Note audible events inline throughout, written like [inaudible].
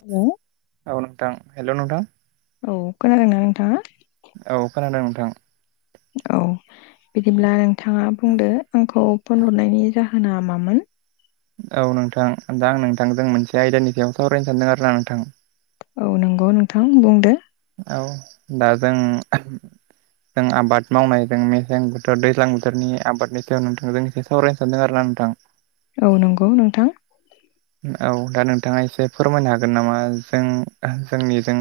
Hello औ नोंथां, hello नोंथां। औ खोनादों ना नोंथाङा? औ खोनादों नोंथां। औ बिदिब्ला नोंथाङा बुंदो आंखौ फन हरनायनि जा होना मामोन? औ नोंथां दा आं नोंथांजों मोनसे आयदानि सायाव सावरायनो सानदों आरो ना नोंथां। औ नंगौ नोंथां बुंदो। औ दा जों जों आबाद मावनाय जों मेसें बोथोर दैज्लां बोथोरनि आबादनि सायाव नोंथां जों एसे सावरायनो सानदों आरो ना नोंथां। औ नंगौ नोंथां। औ दा नोंथाङा एसे फोरमायनो हागोन नामा जों जोंनि जों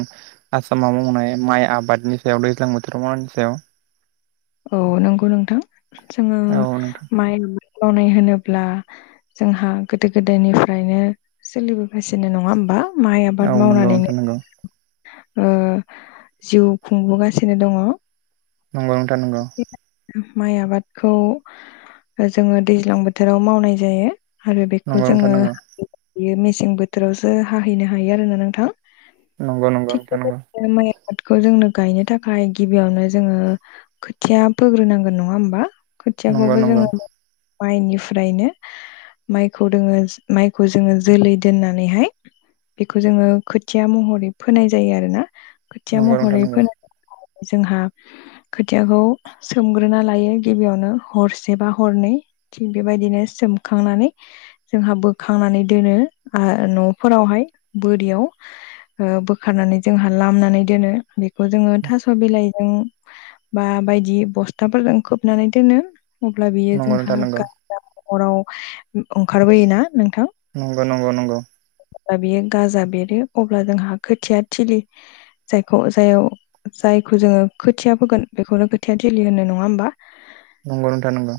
आसामाव मावनाय माइ आबादनि सायाव दैज्लां बोथोर मानि सायाव औ नंगौ नोंथां जोङो औ नोंथां माइ गनाय होनोब्ला जोंहा गोदो गोदायनिफ्रायनो सोलिबोगासिनो नङा होमबा? माइ औ आबाद नंगौ नोंथां मावनानैनो नंगौ ओ जिउ खुंबोगासिनो दङ नंगौ नोंथां नांगौ। माइ आबादखौ ओ जोङो दैज्लां बोथोराव मावनाय जायो। आरो बेखौ जोङो हैनो हायो मेसें बोथोरावसो हाहैनो हायो आरोना नोंथां। नंगौ नंगौ नोंथां नंगौ। खौ जोंनो गायनो थाखाय गिबियावनो जोङो खोथिया फोग्रोनांगोन नङा होमबा? नंगौ खोथियाखौबो नंगौ जोङो नोंथां माइनिफ्रायनो माइखौ दोङो माइखौ जोङो जोलै दोननानैहाय बेखौ जोङो खोथिया महरै फोनाय जायो आरो ना। नंगौ खोथिया नंगौ नोंथां महरै नंगौ फोनाय जोंहा खोथियाखौ सोमग्रोना लायो गिबियावनो हरसे बा हरनै थिग बेबायदिनो सोम खांनानै जोंहा बोखांनानै दोनो न'फोरावहाय बोरियाव ओ बोखारनानै जोंहा लामनानै दोनो बे बे खौ जोङो थास' बिलाइजों बा बायदि बस्थाफोरजों खोबनानै दोनो अब्ला बियो नंगौ जोंहा नोंथां नंगौ गाज नराव ओंखारबोयोना नोंथां नंगौ नंगौ नंगौ अब्ला बियो गाजा बेरो अब्ला जोंहा खोथिया थिलि जायखौ जाय जायखौ जोङो खोथिया फोगोन बेखौनो खोथिया थलि होनो नङा होमबा नंगौ नोंथां नंगौ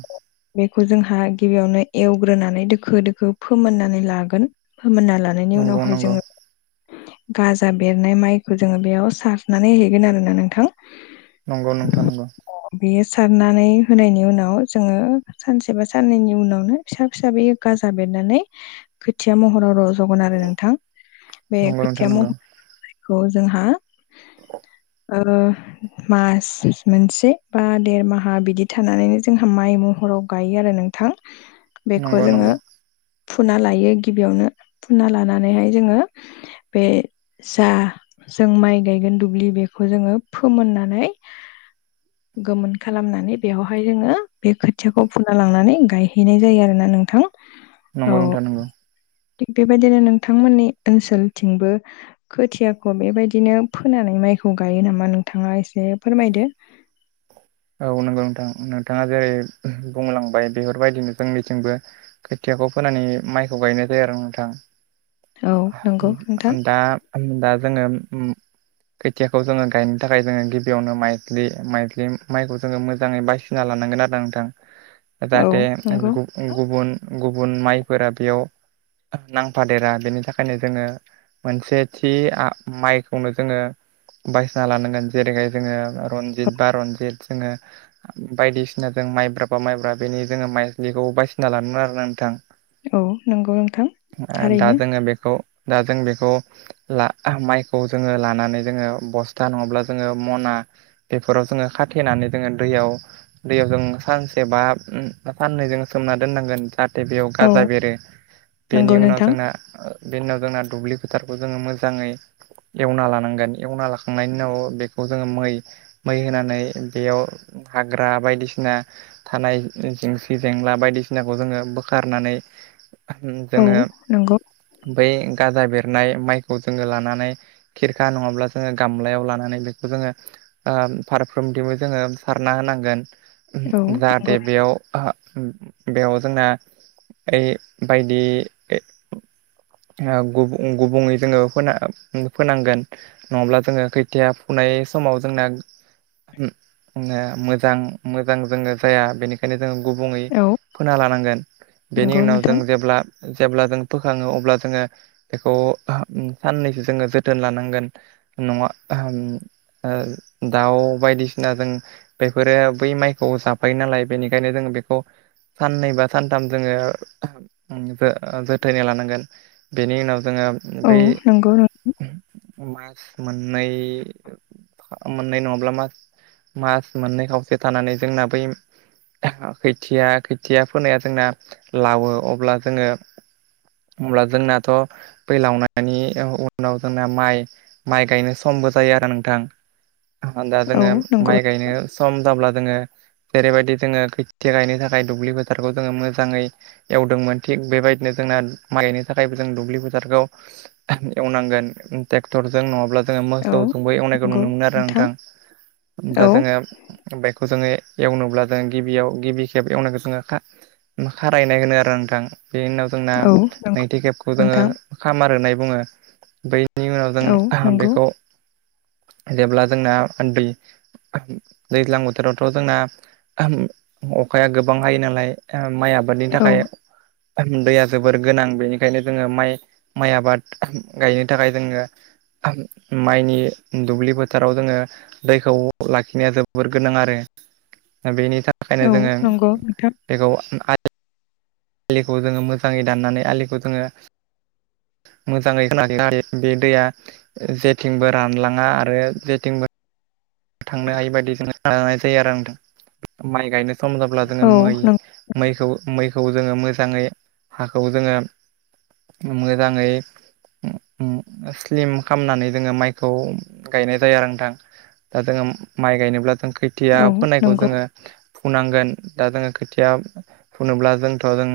बेखौ जोंहा गिबियावनो एवग्रोनानै दोखो दोखो फोमोननानै लागोन फोमोन्ना लानायनि नंगौ उनावहाय नंगौ जोङो गाजा बेरनाय माइखौ जोङो बेयाव सारनानै हैगोन आरोना नोंथां नंगौ नोंथां नगौ बेयो सारनानै होनायनि उनाव जोङो सानसे बा साननैनि उनावनो फिसा फिसा बेयो गाज्रि जाबेरनानै खोथिया महराव रज जगोन आरो नोंथां बे नंगौ नोंथां खोथिया महरखौ जोंहा दा [unintelligible] ओ मास मोनसे बा देरमाहा बिदि थानानैनो जोंहा माइ महराव गायो आरो नोंथां बेखौ नंगौ नंगौ जोङो फुना लायो गिबियावनो फुना लानानैहाय जोङो बे जा जों माइ गायगोन दुब्लि बेखौ जोङो फोमोननानै गोमोन खालामनानै बेवहाय जोङो बे खोथियाखौ फुना लांनानै गायहैनाय जायो आरोना नोंथां औ नंगौ नोंथां नंगौ थिग बेबायदिनो नोंथांमोननि ओनसोलथिंबो खोथियाखौ बेबायदिनो फोनानै माइ खौ गायो नामा नोंथाङा एसे फोरमायदो औ नंगौ नोंथां नोंथाङा जेरै बुंलांबाय बेफोरबायदिनो जोंनिथिंबो खाथि फिसाखौ फोनानै माइखौ गायनाय जायो आरो नोंथां औ नंगौ नोंथां दा दा जोङो ओम खोथियाखौ जोङो गायनो थाखाय जोङो गिबियावनो माइज्लि माइज्लि माइखौ जोङो मोजाङै बासिना लानो नआरोना नोंथां औ जाहाथे नंगौ गुबुन‌ गुबुन गुबुन माइफोरा बेयाव नांफादेरा बेनि थाखायनो जोङो मोनसे थि माइखौनो जोङो बायसिना लानांगोन जेरैहाय जोङो रनजित बा रनजित जोङो बायदिसिना जों माइब्रा बा माइब्रा बेनि जोङो माइलिखौ बायसिना लानमोन आरो नोंथां औ नंगौ नोंथां दा थारैनो जोङो बेखौ दा जों बेखौ ला माइखौ जोङो लानानै जोङो बस्था नङाब्ला जोङो मना बेफोराव जोङो खाथेनानै जोङो दै दैयाव जों सानसे बा सानन जों सोमना दोननांगोन जाहाथे बेयाव औ गाजा बेरो बेनि नंगौ उनाव नोंथां जोंना बे उनाव जोंना दुब्लि फोथारखौ जोङो मोजाङै एवना लानांगोन एवना लाखांनायनि उनाव बेखौ जोङो मै मै होनानै बेयाव हाग्रा बायदिसिना थानाय जेंसि जेंला बायदिसिनाखौ जोङो बोखारनानै औ जोङो नंगौ बै गाजा बेरनाय माइखौ जोङो लानानै खिरखा नङाब्ला जोङो गामलायाव लानानै बेखौ जोङो ओ फारफ्रोमथिबो जोङो सारना होनांगोन औ जाहाथे नंगौ बेयाव बेयाव जोंना ओ बायदि गुबुं गुबुंङै जोङो फोनांगोन नङाब्ला जोङो खैथिया फुनाय समाव जोंना मोजां मोजां जोंनो जाया बेनिखायनो जों गुबुङै औ फोना लानांगोन बेनि नंगौ उनाव नोंथां जों जेब्ला जेब्ला जों फोखाङो अब्ला जोङो बेखौ साननैसो जोङो जोथोन लानांगोन नङा उम ओ दाउ बायदिसिना जों बेफोरो बै माइखौ जाफायो नालाय बेनिखायनो जों बेखौ साननै बा सानथाम जोङो जो- जोथोनै लानांगोन। बेनि उनाव जोङो औ बै नंगौ मास मोननै फा मोननै नङाब्ला मास मास मोननै खावसे थानानै जोंना बै खोथिया खोथिया फोनाया जोंना लावो अब्ला जोङो अब्ला जोंनाथ' फैलावनायनि उनाव जोंना माइ माइ गायनो समबो जायो। आरो नोंथां आरो दा औ जोङो नंगौ माइ गायनो सम जाब्ला जोङो जेरैबायदि जोङो खोथिया गायनो थाखाय दुब्लि फोथारखौ जोङो मोजाङै एवदोंमोन थिग बेबायदिनो जोंना माइ गायनो थाखायबो जों दुब्लि फोथारखौ एवनांगोन ट्रेक्टर जों नङाब्ला जोङो औ मोसौ जोंबो एवनायखौ नुनो मोनो आरो नोंथां दा औ जोङो बेखौ जोङो एवनोब्ला जों गिबियाव गिबि खेब एवनायखौ जोङो खा खारायनाय होनो आरो नोंथां। बेनि उनाव जोंना औ नंगौ नैथि खेबखौ जोङो नोंथां खामार होनाय बुङो बै बेनि उनाव औ जों नंगौ बेखौ जेब्ला जोंना दै दैज्लां बोथोरावथ' जोंना अखाया गोबां हायो नालाय ओ माइ आबादनि औ थाखाय दैया जोबोर गोनां बेनिखायनो जोङो माइ माइ आबाद गायनो थाखाय जोङो माइनि दुब्लि फोथाराव जोङो दैखौ लाखिनाया जोबोर गोनां आरो। दा बेनि थाखायनो जोङो नंगौ नोंथां बेखौ आ आलिखौ जोङो मोजाङै दाननानै आलिखौ जोङो मोजाङै खोनानै लायो बे दैया जेथिंबो रानलाङा आरो जेथिंबो थांनो हायि बायदि [unintelligible] जायो आरो नोंथां माइ गायनो सम जाब्ला जोङो औ नों मै-मैखौ मै खौ जोङो मोजाङै हाखौ जोङो मोजाङै उ उम स्लिम खामनानै जोङो माइखौ गायनाय जायो आरो नोंथां। दा जोङो माइ गायनोब्ला जों खोथिया औ फोनायखौ नंगौ जोङो फुनांगोन दा जोङो खोथिया फुनोब्ला जोंथ' जों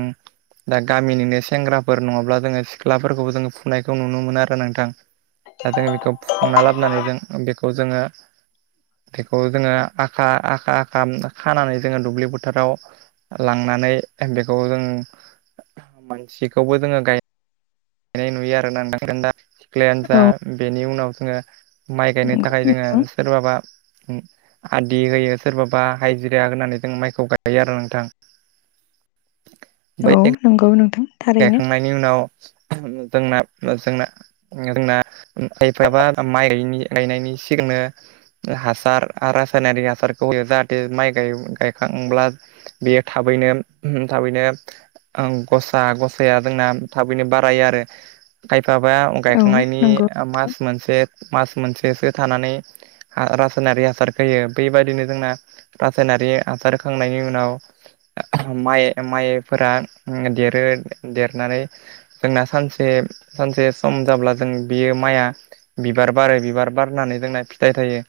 दा गामिनिनो सेंग्राफोर नङाब्ला जोङो सिख्लाफोरखौबो जोङो फुनायखौ नुनो मोनो आरो नोंथां। दा जोङो बेखौ फुखांना लाबनानै जों बेखौ जोङो बेखौ जोङो आखा आखा आखा खानानै जोङो दुब्लि बोथोराव लांनानै बेखौ जों मानसिखौबो जोङो गाय नाय नुयो आरो ना नोंथां। क्लायानो जा औ बेनि उनाव जोङो माइ गायनो नंगौ थाखाय जोङो नोंथां सोरबाबा आदि होयो सोरबाबा हाइजिरा होनानै जों माइखौ गायो आरो नोंथां। [inaudible] बै औ नंगौ नोंथां। थारैनो गायखांनायनि उनाव जोंना जोंना जोंना [unintelligible] ओ हासार रासायनारि हासारखौ होयो जाहाथे माइ गाय- गायखांब्ला बेयो थाबैनो थाबैनो आं गस सा गसाया जोंना थाबैनो बारायो आरो। खाय फाबा औ गायखांनायनि नंगौ नोंथां मास मोनसे मास मोनसेसो थानानै रासायनारि हासार होयो बेबायदिनो जोंना रासायनारि हासार होखांनायनि उनाव माइ माइफोरा देर रो देरनानै जोंना सानसे सानसे सम जाब्ला जों बियो माइआ बिबार बारो बिबार बारनानै जोंना फिथाइ थायो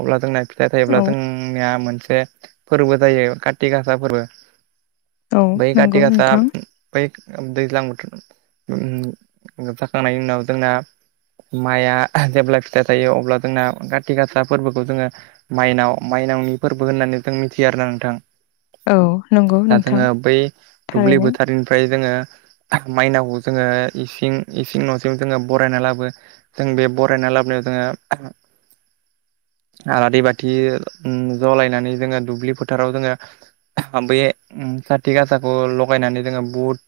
अब्ला जोंना फि थाइ थायोब्ला औ जोंनिया मोनसे फोरबो जायो काति गासा फोरबो। औ [unintelligible] बै खाथि नंगौ गासा नोंथां बै दैज्लां बोथोर जोबजाखांनायनि उनाव जोंना माइआ जेब्ला फिथाइ थायो अब्ला जोंना खाथि गासा फोरबोखौ जोङो माइनाव माइ नावनि फोरबो होननानै नोंथां मिथियो आरो ना नोंथां। औ नंगौ दा नोंथां जोङो बै दुब्लि थारैनो बोथोरनि जोङो माइनाव जोङो इसिं इसिं न' जों बरायनानै लाबो बरायना लाबोनायाव जोङो आलारि बाथि जलायनानै जोङो दुब्लि फोथाराव जोङो बे खाथि गासाखौ लगायनानै जोङो बुट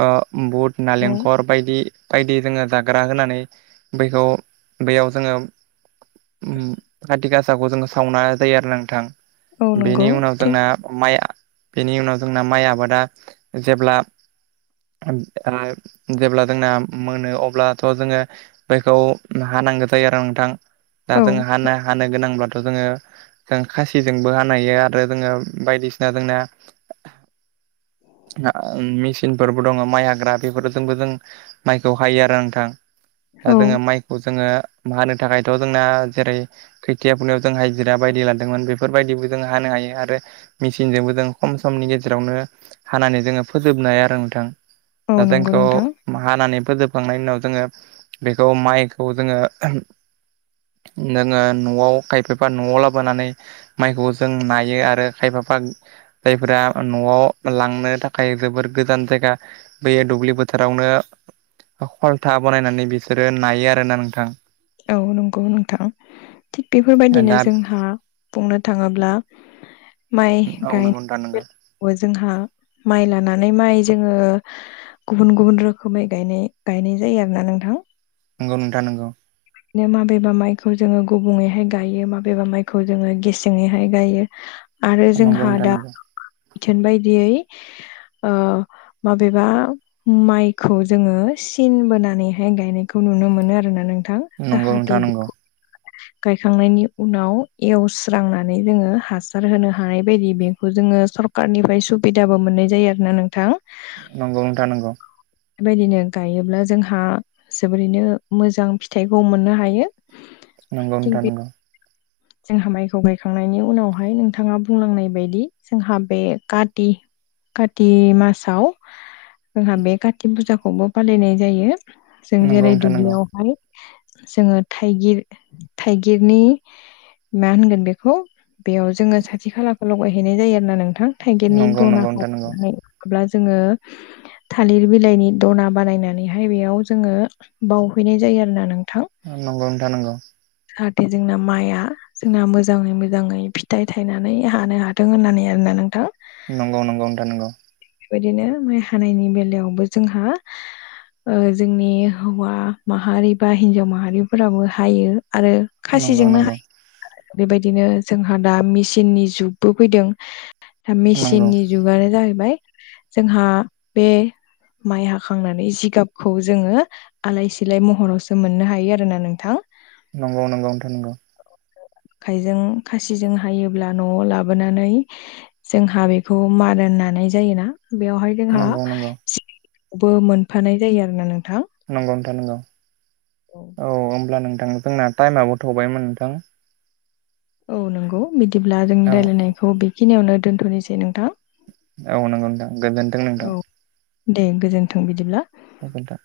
ओ बुट औ नालेंखर बायदि बायदि जोङो जाग्रा होनानै बैखौ बेयाव जोङो काति गासाखौ जोङो सावनाय जायो आरो नोंथां। औ नंगौ बेनि उनाव थिग जोंना माइ बेनि उनाव जोंना माइ आबादा जेब्ला [inaudible] जेब्ला जोंना मोनो अब्लाथ' जोङो बेखौ हानांगोन। थाय नोंथां दा औ जोंहा हानो गोनांब्ला जोङो जों खासिजोंबो हानाय हायो आरो जोङो बायदिसिना जोंना [inaudible] मेसिनफोरबो दङ माइ हाग्रा बेफोरजोंबो जों माइखौ हायो आरो नोंथां। दा औ जोङो माइखौ जोङो माइ हानो थाखायथ' जोंना जेरै खैथिया फुनाययाव जों हाजिरा बायदि लादोंमोन बेफोरबायदिबो जों हानो हायो आरो मेसिनजोंबो जों खम समनि गेजेरावनो हानानै जोङो फोजोबनो हाया आरो नोंथां दा औ नंगौ जोंखौ नोंथां हानानै फोजोबखांनायनि उनाव जोङो बेखौ माइखौ जोङो जोङो न'आव खायफाबा न'आव लाबोनानै माइखौ जों नायो आरो खायफा जायफोरा न'आव लांनो थाखाय थाखाय जोबोर गोजान जायगा बेैयो दुब्लि बोथोरावनो खलथा बानायनानै बिसोरो नायो आरोना नोंथां। औ नंगौ नोंथां थिग बेफोरबायदिनो दा जोंहा बुंनो थाङोब्ला माइ औ नंगौ नोंथां नंगौ गायनायावबो जोंहा माइ लानानै माइ जोङो गुबुन गुबुन रोखोमै गायनाय गायनाय जायो आरोना नोंथां। नंगौ नोंथां नंगौ। बिदिनो माबेबा माइखौ जोङो गुबुंङैहाय गायो माबेबा माइखौ जोङो गेसेङैहाय गायो। आरो नंगौ जोंहा नोंथां दा बिथोन बायदियै ओ माबेबा माइखौ जोङो सिन बोनानैहाय गायनायखौ नुनो मोनो आरोना नोंथां जाहाथे नंगौ बेखौ गायखांनायनि उनाव एवस्रांनानै जोङो हासार होनो हानाय बायदि बेखौ जोङो सरखारनिफ्राय सुबिदाबो मोननाय जायो आरो ना नोंथां नंगौ नोंथां नंगौ बेबायदिनो गायोब्ला जोंहा जोबोरैनो मोजां फिथाइखौ मोननो हायो नंगौ थिग नोंथां बे नोंगौ जोंहा माइखौ गायखांनायनि उनावहाय नोंथाङा बुंलांनाय बायदि जोंहा बे काथि काति मासाव जोंहा बे कात फुजाखौबो फालिनाय जायो जों जेरै नंगौ दुब्लियावहाय जोङो थाइगिर थाइगिरनि मा होनगोन बेखौ बेयाव जोङो साथि खालाखौ लगायहैनाय जायो नोंथां थाइगिरनि नंगौ दनाखौ नोंथां नंगौ लानानै माब्ला जोङो थालिर बिलाइनि दना बानायनानैहाय बेयाव जोङो बावहैनाय जायो [unintelligible] आरो नों नंगौथा नंगौ जाहाथे जोंना माइआ जोंना मोजाङै मोजाङै फिथाइ थायनानै हानो हाथों होननानै आरोना नोंथां नंगौ नंगौम र नगौ बेबायदिनो माइ हानायनि बेलायावबो जोंहा जोंनि हौवा माहारि बा हिन्जाव माहारिफोराबो हायो आरो नंगौ खासिजोंनो हायो नोंथां बेबायदिनो जोंहा दा मेचिननि जुगबो फैदों दा नंगौ मेसिननि जुगानो जाहैबाय जोंहा बे माइ हाखांनानै जिगाबखौ जोङो आलाय सिलाय महरावसो मोननो हायो आरोोना नोंथां नंगौ नंगौथ नंगौ आखायजों खासिजों हायोब्ला न'आव लाबोनानै जोंहा बेखौ मान नानाय जायोना बेवहाय जोंहा नंगौ सिबो मोनफानाय जायो आरो ना नोंथां नंगौ नथा नंगौ औ होमब्ला नों नोंथां जोंना टाइमआबो थौबायमोन नोंथां औ नंगौ बिदिब्ला जोंनि औ रायलायनायखौ बेखिनियावनो दोन्थ'नोसै नोंथां औ नंगौदां गोजोनथों औ नोंदोंां दे गोजोन्थों बिदिब्ला बेग दा